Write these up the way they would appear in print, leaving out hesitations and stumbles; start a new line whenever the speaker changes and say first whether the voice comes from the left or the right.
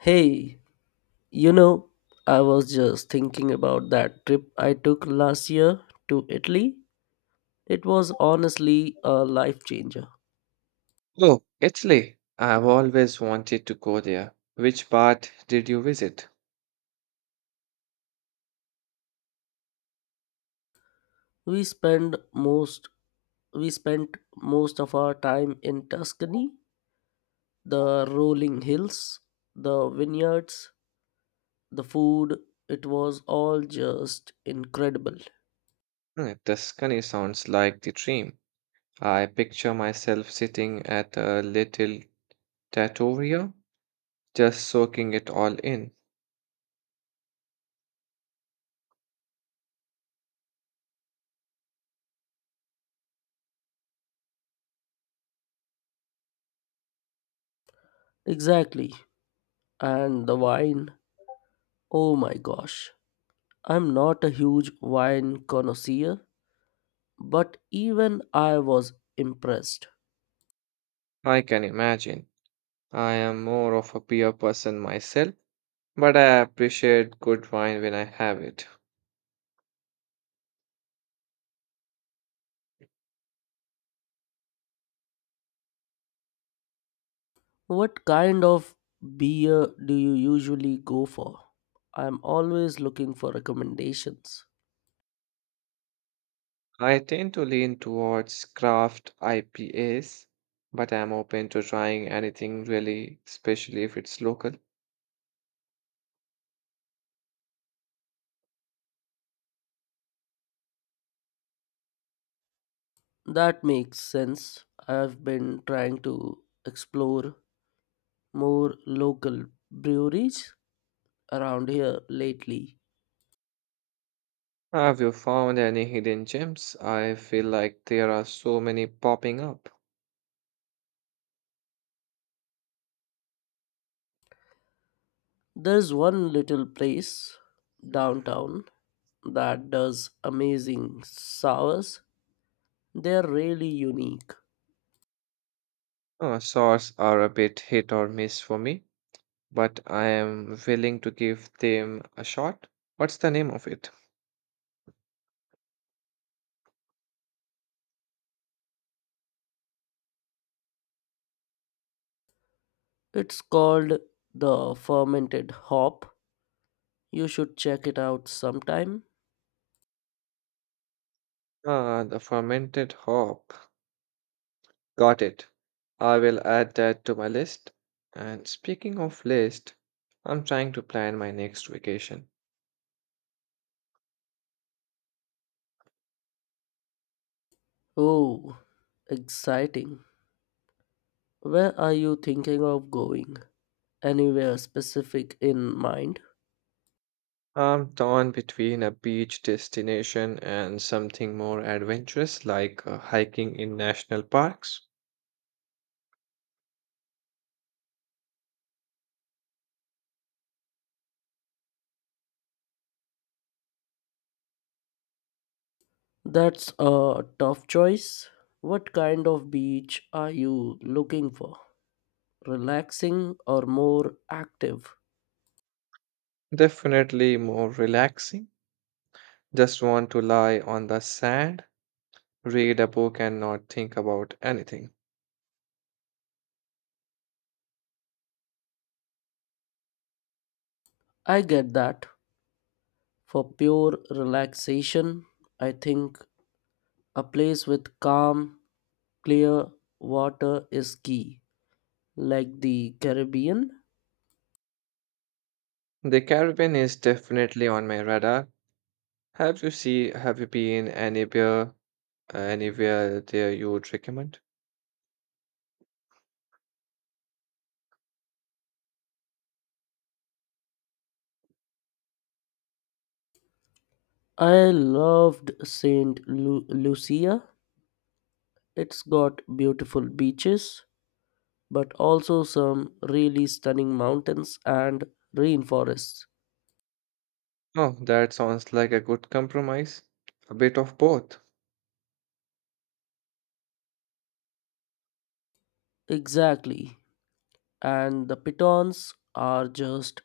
left: Hey, you know, I was just thinking about that trip I took last year to Italy. It was honestly a life changer.
right: Oh, Italy. I've always wanted to go there. Which part did you visit?
left: We spent most we spent most of our time in Tuscany, the rolling hills, the vineyards, the food, it was all just incredible.
right: Tuscany sounds like the dream. I picture myself sitting at a little trattoria, just soaking it all in.
left: Exactly. And the wine. Oh my gosh. I'm not a huge wine connoisseur, but even I was impressed.
right: I can imagine. I am more of a beer person myself, but I appreciate good wine when I have it.
left: What kind of beer do you usually go for? I'm always looking for recommendations.
right: I tend to lean towards craft IPAs, but I'm open to trying anything really, especially if it's local.
left: That makes sense. I've been trying to explore more local breweries around here lately.
right: Have you found any hidden gems? I feel like there are so many popping up.
left: There's one little place downtown that does amazing sours. They're really unique.
right: Sorts are a bit hit or miss for me, but I am willing to give them a shot. What's the name of it?
left: It's called the Fermented Hop. You should check it out sometime.
right: Ah, the fermented hop. Got it. I will add that to my list. And speaking of list, I'm trying to plan my next vacation.
left: Oh, exciting. Where are you thinking of going? Anywhere specific in mind?
right: I'm torn between a beach destination and something more adventurous like hiking in national parks.
left: That's a tough choice. What kind of beach are you looking for? Relaxing or more active?
right: Definitely more relaxing. Just want to lie on the sand, read a book, and not think about anything.
left: I get that. For pure relaxation, I think a place with calm, clear water is key, like the Caribbean.
right: The Caribbean is definitely on my radar. Have you see? Have you been anywhere there you would recommend?
left: I loved Lucia. It's got beautiful beaches, but also some really stunning mountains and rainforests.
right: Oh, that sounds like a good compromise. A bit of both.
left: Exactly. And the pitons are just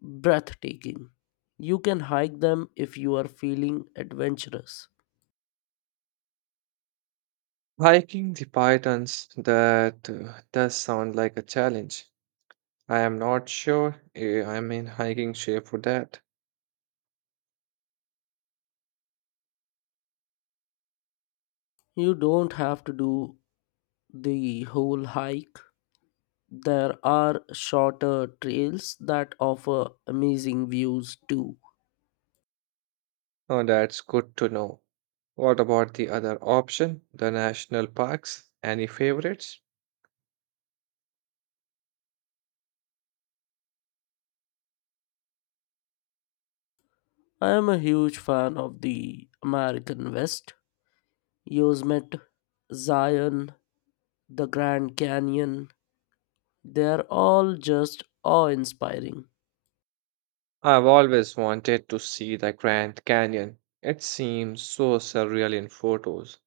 left: breathtaking. You can hike them if you are feeling adventurous.
right: Hiking the pythons, that does sound like a challenge. I am not sure I'm in hiking shape for that.
left: You don't have to do the whole hike. There are shorter trails that offer amazing views too.
right: Oh, that's good to know. What about the other option, the national parks? Any favorites?
left: I am a huge fan of the American West. Yosemite, Zion, the Grand Canyon, they're all just awe inspiring.
right: I've always wanted to see the Grand Canyon. It seems so surreal in photos.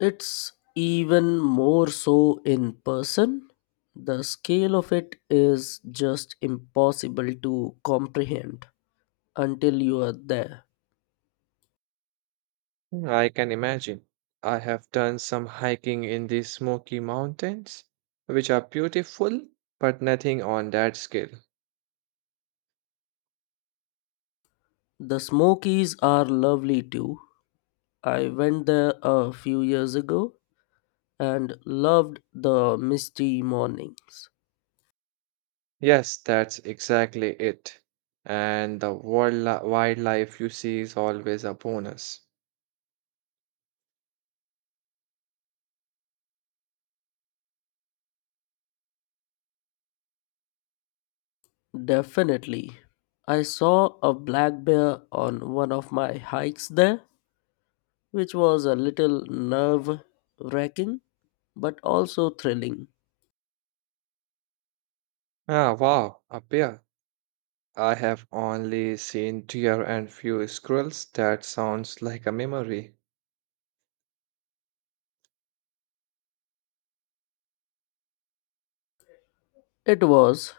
left: It's even more so in person. The scale of it is just impossible to comprehend until you are there.
right: I can imagine. I have done some hiking in the Smoky Mountains, which are beautiful, but nothing on that scale.
left: The Smokies are lovely too. I went there a few years ago and loved the misty mornings.
right: Yes, that's exactly it. And the wildlife you see is always a bonus.
left: Definitely. I saw a black bear on one of my hikes there, which was a little nerve wracking but also thrilling.
right: Ah, wow, a bear. I have only seen deer and few squirrels. That sounds like a memory.
left: It was.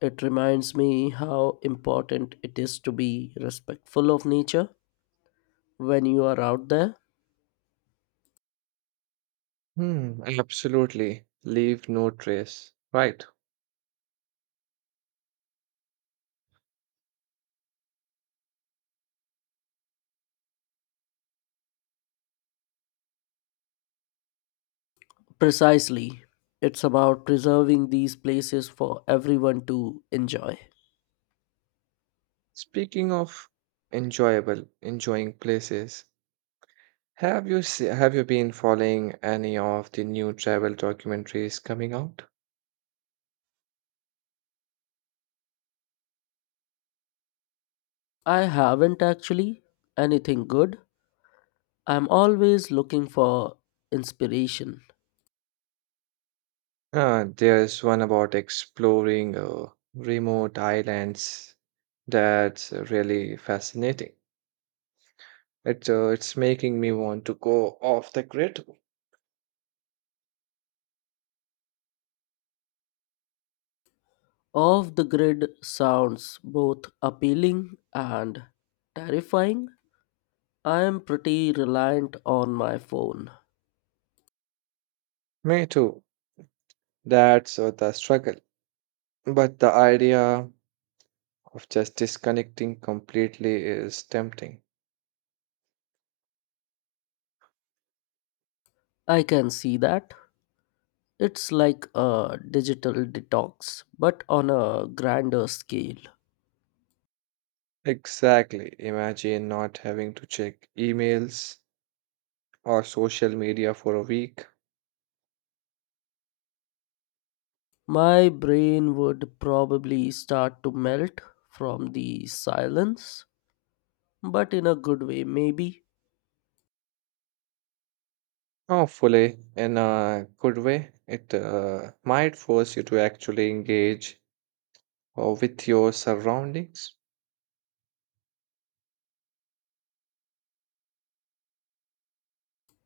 left: It reminds me how important it is to be respectful of nature when you are out there.
right: Hmm, absolutely. Leave no trace. Right.
left: Precisely. It's about preserving these places for everyone to enjoy.
right: Speaking of enjoying places, have you been following any of the new travel documentaries coming out?
left: I haven't actually anything good. I'm always looking for inspiration.
right: There's one about exploring remote islands that's really fascinating. It's making me want to go off the grid.
left: Off the grid sounds both appealing and terrifying. I am pretty reliant on my phone.
right: Me too. That's the struggle. But the idea of just disconnecting completely is tempting.
left: I can see that. It's like a digital detox, but on a grander scale.
right: Exactly. Imagine not having to check emails or social media for a week.
left: My brain would probably start to melt from the silence, but in a good way, maybe.
right: Hopefully, in a good way, it might force you to actually engage or with your surroundings.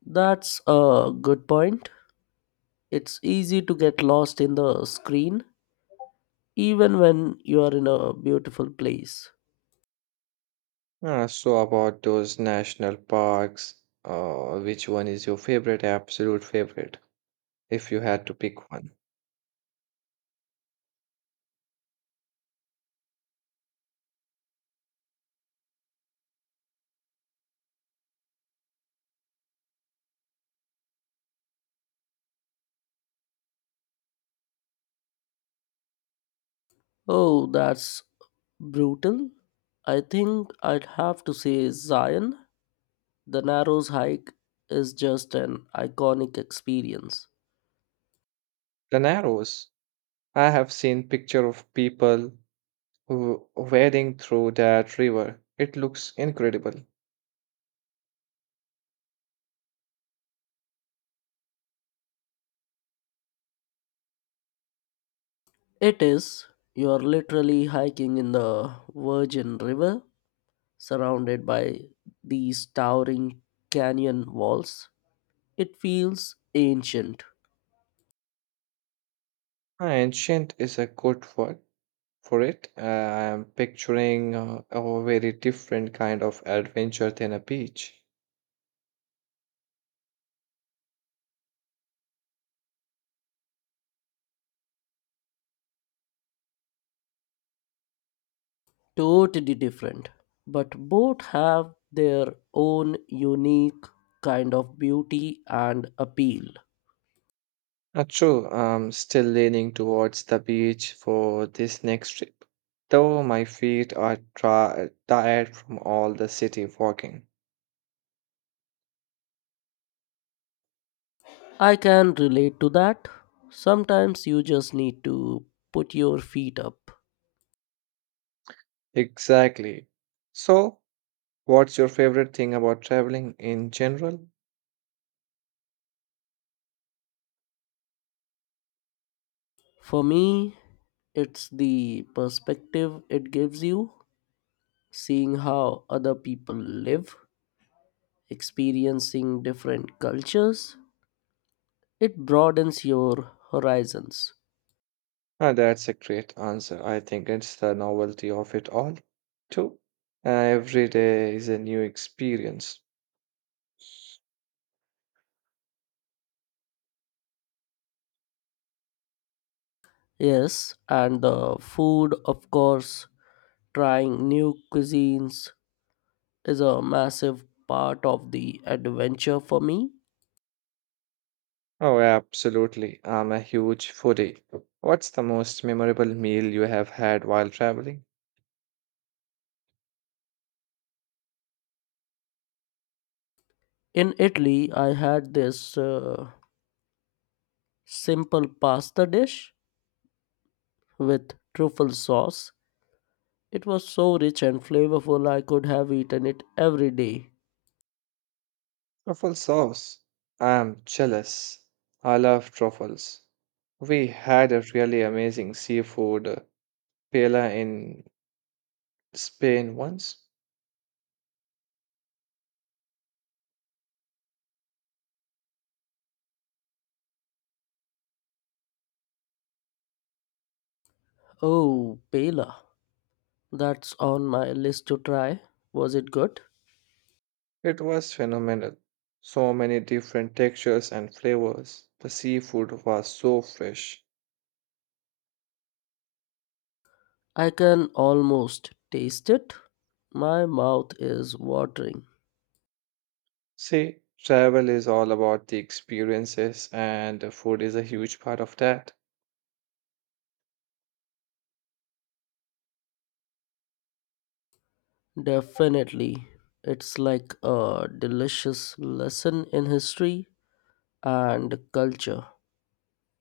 left: That's a good point. It's easy to get lost in the screen even when you are in a beautiful place.
right: So, about those national parks, which one is your favorite, absolute favorite, if you had to pick one?
left: Oh, that's brutal. I think I'd have to say Zion. The Narrows hike is just an iconic experience.
right: The Narrows. I have seen picture of people who wading through that river. It looks incredible.
left: It is. You are literally hiking in the Virgin River, surrounded by these towering canyon walls. It feels ancient.
right: Ancient is a good word for it. I am picturing a very different kind of adventure than a beach.
left: Totally different, but both have their own unique kind of beauty and appeal.
right: Not true, I'm still leaning towards the beach for this next trip, though my feet are tri tired from all the city walking.
left: I can relate to that. Sometimes you just need to put your feet up.
right: Exactly. So, what's your favorite thing about traveling in general?
left: For me, it's the perspective it gives you, seeing how other people live, experiencing different cultures. It broadens your horizons.
right: Ah, that's a great answer. I think it's the novelty of it all, too. Every day is a new experience.
left: Yes, and the food, of course, trying new cuisines is a massive part of the adventure for me.
right: Oh, absolutely. I'm a huge foodie. What's the most memorable meal you have had while traveling?
left: In Italy, I had this simple pasta dish with truffle sauce. It was so rich and flavorful, I could have eaten it every day.
right: Truffle sauce. I'm jealous. I love truffles. We had a really amazing seafood paella in Spain once.
left: Oh, paella. That's on my list to try. Was it good?
right: It was phenomenal. So many different textures and flavors. The seafood was so fresh.
left: I can almost taste it. My mouth is watering.
right: See, travel is all about the experiences, and the food is a huge part of that.
left: Definitely. It's like a delicious lesson in history and culture.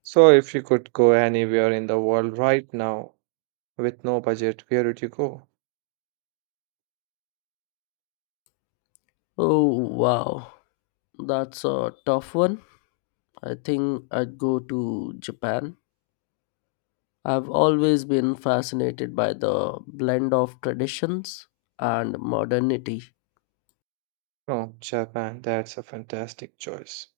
right: So, if you could go anywhere in the world right now with no budget, where would you go?
left: Oh, wow. That's a tough one. I think I'd go to Japan. I've always been fascinated by the blend of traditions and modernity.
right: Oh, Japan, that's a fantastic choice.